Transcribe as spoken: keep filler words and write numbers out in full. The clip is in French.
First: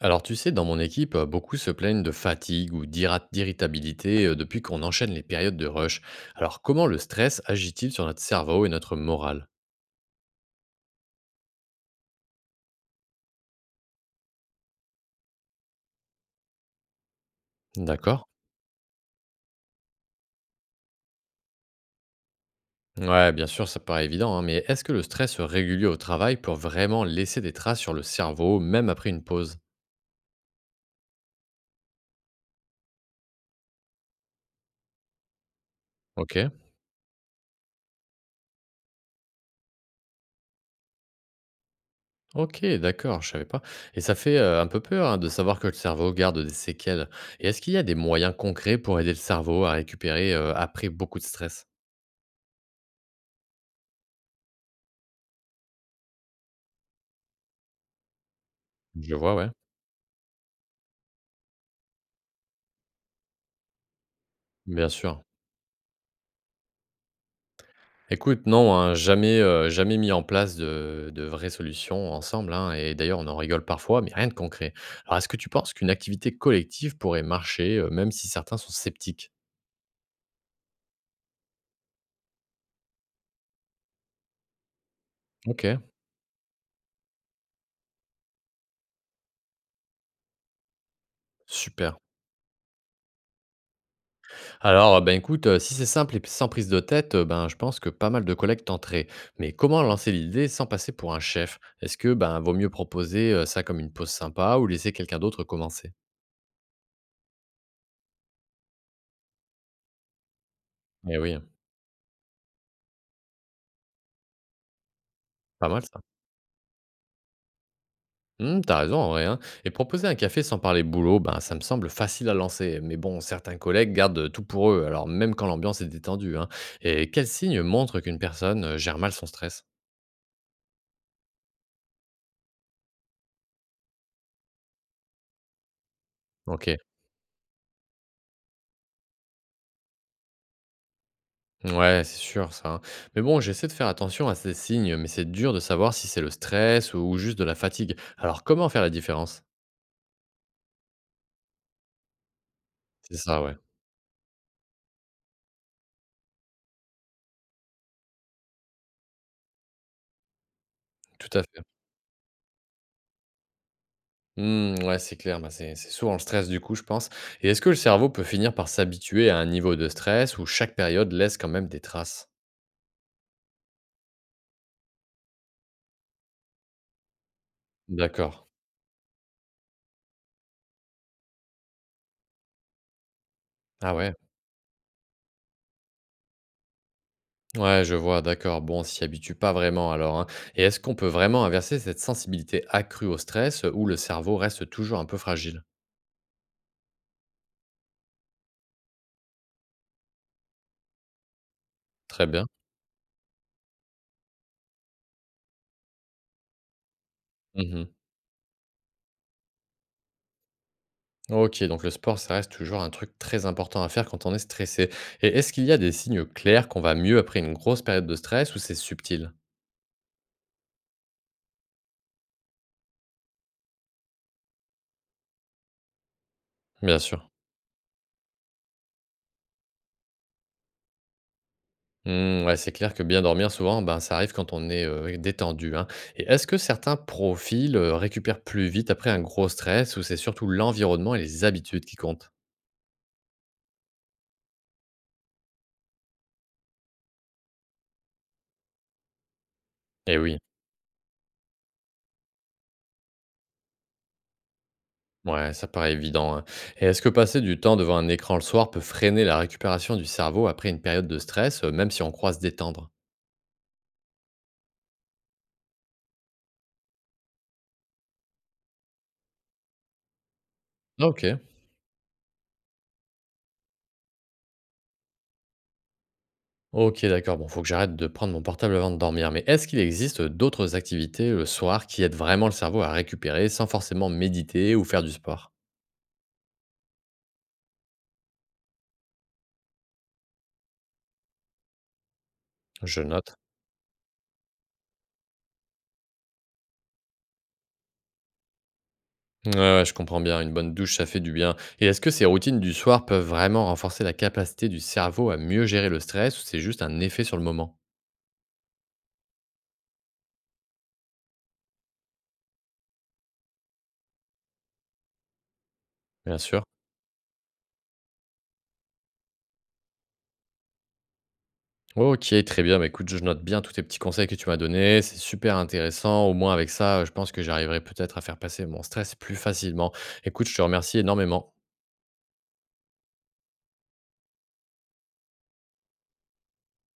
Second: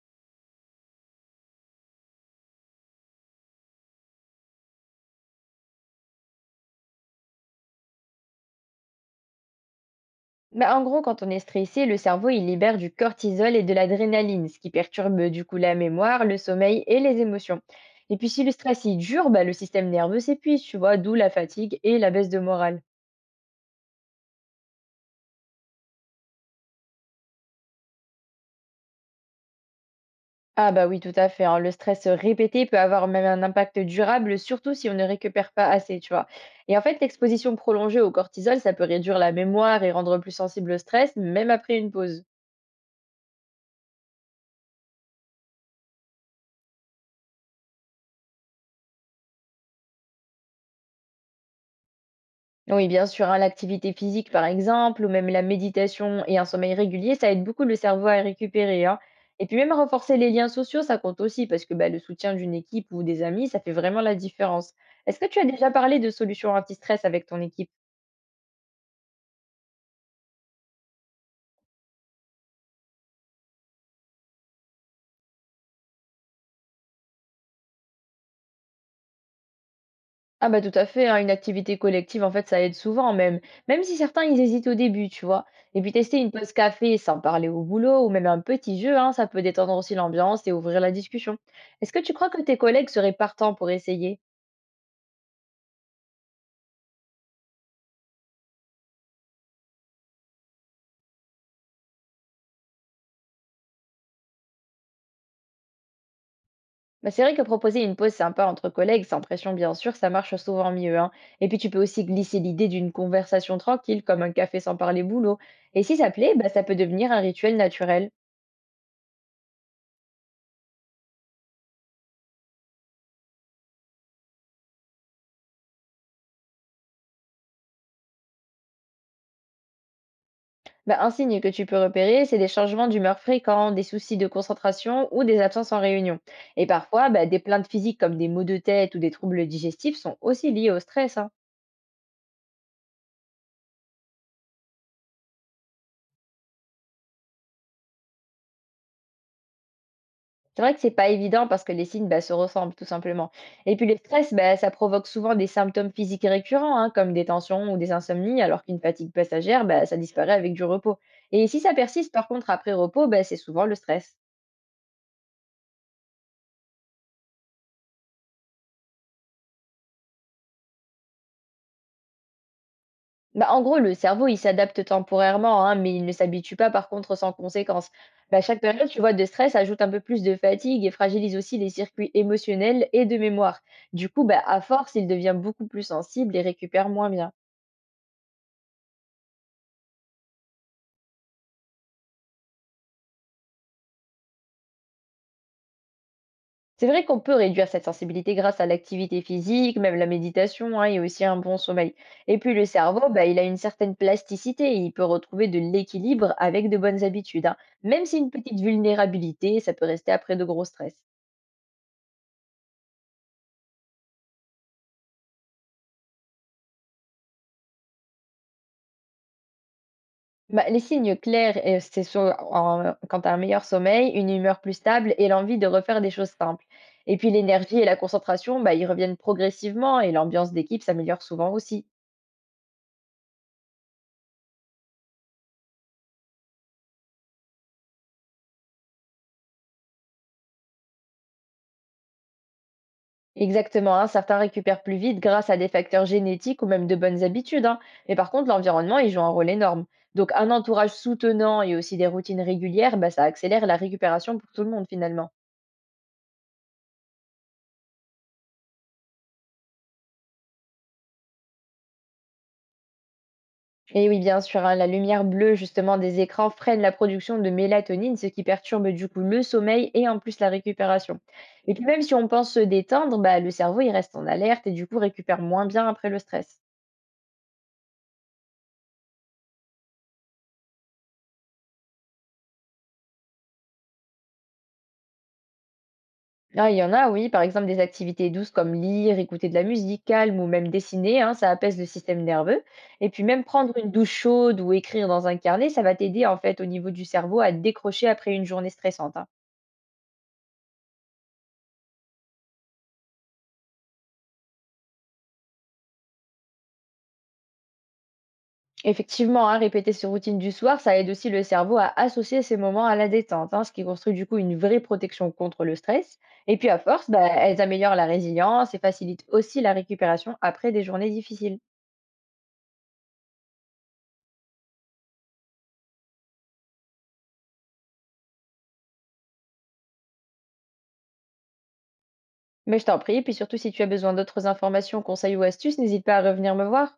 Alors tu sais, dans mon équipe, euh, beaucoup se plaignent de fatigue ou d'irra- d'irritabilité euh, depuis qu'on enchaîne les périodes de rush. Alors comment le stress agit-il sur notre cerveau et notre morale? Bah, en gros, quand on est stressé, le cerveau il libère du cortisol et de l'adrénaline, ce qui perturbe du coup la mémoire, le sommeil et les émotions. Et D'accord. puis si le stress il dure, bah, le système nerveux s'épuise, tu vois, d'où la fatigue et la baisse de morale. Ouais, bien sûr, ça paraît évident, hein, mais est-ce que le stress régulier au travail peut vraiment laisser des traces sur le cerveau, même après une pause? Ah bah oui, tout à fait, hein. Le stress répété peut avoir même un impact durable, surtout si on ne récupère pas assez, tu vois. Ok, Et en fait, l'exposition prolongée au cortisol, ça peut réduire la mémoire et rendre plus sensible au stress, même après une pause. ok, d'accord, je savais pas. Et ça fait euh, un peu peur hein, de savoir que le cerveau garde des séquelles. Et est-ce qu'il y a des moyens concrets pour aider le cerveau à récupérer euh, après beaucoup de stress? Oui, bien sûr, hein, l'activité physique par exemple, ou même la méditation et un sommeil régulier, ça aide beaucoup le cerveau à récupérer, hein. Je vois, Et ouais, puis même renforcer les liens sociaux, ça compte aussi, parce que bah, le soutien d'une équipe ou des amis, ça fait vraiment la différence. bien Est-ce sûr. que tu as déjà parlé de solutions anti-stress avec ton équipe? Écoute, non, hein, jamais, heu, jamais mis en place de de vraies solutions ensemble, hein, et d'ailleurs, on en rigole parfois, mais rien de concret. Alors, est-ce que tu penses qu'une activité collective pourrait marcher, heu, même si certains sont sceptiques? Ah bah tout à fait, hein, une activité collective, en fait, ça aide souvent même. Même si certains, ils hésitent au début, tu vois. OK, Et puis tester une pause café sans parler au boulot, ou même un petit jeu, hein, ça peut détendre aussi l'ambiance et ouvrir la discussion. Est-ce super. que tu crois que tes collègues seraient partants pour essayer? Alors, euh, ben, écoute, heu, si c'est simple et sans prise de tête, heu, ben, je pense que pas mal de collègues tenteraient. Mais comment lancer l'idée sans passer pour un chef? Est-ce que, ben, vaut mieux proposer, heu, ça comme une pause sympa ou laisser quelqu'un d'autre commencer? Bah, c'est vrai que proposer une pause sympa entre collègues, sans pression bien sûr, ça marche souvent mieux, hein. Eh oui, hein, Et puis tu peux aussi glisser l'idée d'une conversation tranquille, comme un café sans parler boulot. pas Et mal si ça. ça plaît, bah, ça peut devenir un rituel naturel. Mmh, t'as raison, en vrai, hein. Et proposer un café sans parler boulot, ben, ça me semble facile à lancer. Mais bon, certains collègues gardent tout pour eux, alors même quand l'ambiance est détendue, hein. Et quel signe montre qu'une personne euh, gère mal son stress? Bah, un signe que tu peux repérer, c'est des changements d'humeur fréquents, des soucis de concentration ou des absences en réunion. Et Ok. parfois, bah, des plaintes physiques comme des maux de tête ou des troubles digestifs sont aussi liés au stress, hein. Ouais, c'est sûr, ça, hein. Mais bon, j'essaie de faire attention à ces signes, mais c'est dur de savoir si c'est le stress ou juste de la fatigue. Alors, comment faire la différence? C'est vrai que c'est pas évident parce que les signes, bah, se ressemblent tout C'est simplement. ça, ouais. Et puis le stress, bah, ça provoque souvent des symptômes physiques récurrents, hein, comme des tensions ou des insomnies, alors qu'une fatigue passagère, bah, ça disparaît avec du repos. Tout à Et si fait. ça persiste par contre après repos, bah, c'est souvent le stress. Mmh, ouais, c'est clair, bah, c'est c'est souvent le stress du coup, je pense. Et est-ce que le cerveau peut finir par s'habituer à un niveau de stress où chaque période laisse quand même des traces? Bah, en gros, le cerveau, il s'adapte temporairement, hein, mais il ne s'habitue pas par contre sans conséquence. D'accord. Bah, chaque période, tu vois, de stress ajoute un peu plus de fatigue et fragilise aussi les circuits émotionnels et de mémoire. Ah Du ouais? coup, bah, à force, il devient beaucoup plus sensible et récupère moins bien. Ouais, je vois, d'accord. Bon, on s'y habitue pas vraiment alors, hein. Et est-ce qu'on peut vraiment inverser cette sensibilité accrue au stress, heu, où le cerveau reste toujours un peu fragile? C'est vrai qu'on peut réduire cette sensibilité grâce à l'activité physique, même la méditation hein, et aussi un bon sommeil. Très Et bien. puis le cerveau, bah, il a une certaine plasticité, il peut retrouver de l'équilibre avec de bonnes habitudes, hein. Mmh. Même si une petite vulnérabilité, ça peut rester après de gros stress. OK, donc le sport, ça reste toujours un truc très important à faire quand on est stressé. Et est-ce qu'il y a des signes clairs qu'on va mieux après une grosse période de stress ou c'est subtil? Bah, les signes clairs, euh, c'est sur- en- quant à un meilleur sommeil, une humeur plus stable et l'envie de refaire des choses simples. Bien Et sûr. puis l'énergie et la concentration, bah, ils reviennent progressivement et l'ambiance d'équipe s'améliore souvent aussi. Mmh, ouais, c'est clair que bien dormir, souvent, ben, ça arrive quand on est, heu, détendu, hein. Et est-ce que certains profils, heu, récupèrent plus vite après un gros stress ou c'est surtout l'environnement et les habitudes qui comptent? Exactement, hein, certains récupèrent plus vite grâce à des facteurs génétiques ou même de bonnes habitudes, hein. Mais par contre, l'environnement, il joue un rôle énorme. Eh Donc, oui, un entourage soutenant et aussi des routines régulières, bah, ça accélère la récupération pour tout le monde finalement. ouais, ça paraît évident, hein. Et est-ce que passer du temps devant un écran le soir peut freiner la récupération du cerveau après une période de stress, heu, même si on croit se détendre? Et oui, bien sûr, hein, la lumière bleue justement des écrans freine la production de mélatonine, ce qui perturbe du coup le sommeil et en plus la Ah, récupération. OK. Et puis même si on pense se détendre, bah, le cerveau il reste en alerte et du coup récupère moins bien après le stress. OK, d'accord, bon, faut que j'arrête de prendre mon portable avant de dormir. Mais est-ce qu'il existe d'autres activités le soir qui aident vraiment le cerveau à récupérer sans forcément méditer ou faire du sport? Ah, il y en a, oui. Par exemple, des activités douces comme lire, écouter de la musique calme ou même dessiner, hein, ça apaise le système nerveux. Je Et puis note. même prendre une douche chaude ou écrire dans un carnet, ça va t'aider en fait au niveau du cerveau à décrocher après une journée stressante, hein. Ouais, ouais, je comprends bien, une bonne douche, ça fait du bien. Et est-ce que ces routines du soir peuvent vraiment renforcer la capacité du cerveau à mieux gérer le stress ou c'est juste un effet sur le moment? Effectivement, hein, répéter ses routines du soir, ça aide aussi le cerveau à associer ces moments à la détente, hein, ce qui construit du coup une vraie protection contre le stress. Bien Et sûr. puis à force, bah, elles améliorent la résilience et facilitent aussi la récupération après des journées difficiles. Ok, très bien. Bah, écoute, je note bien tous tes petits conseils que tu m'as donnés. C'est super intéressant. Au moins, avec ça, je pense que j'arriverai peut-être à faire passer mon stress plus facilement. Écoute, je te remercie énormément. Mais je t'en prie, puis surtout si tu as besoin d'autres informations, conseils ou astuces, n'hésite pas à revenir me voir.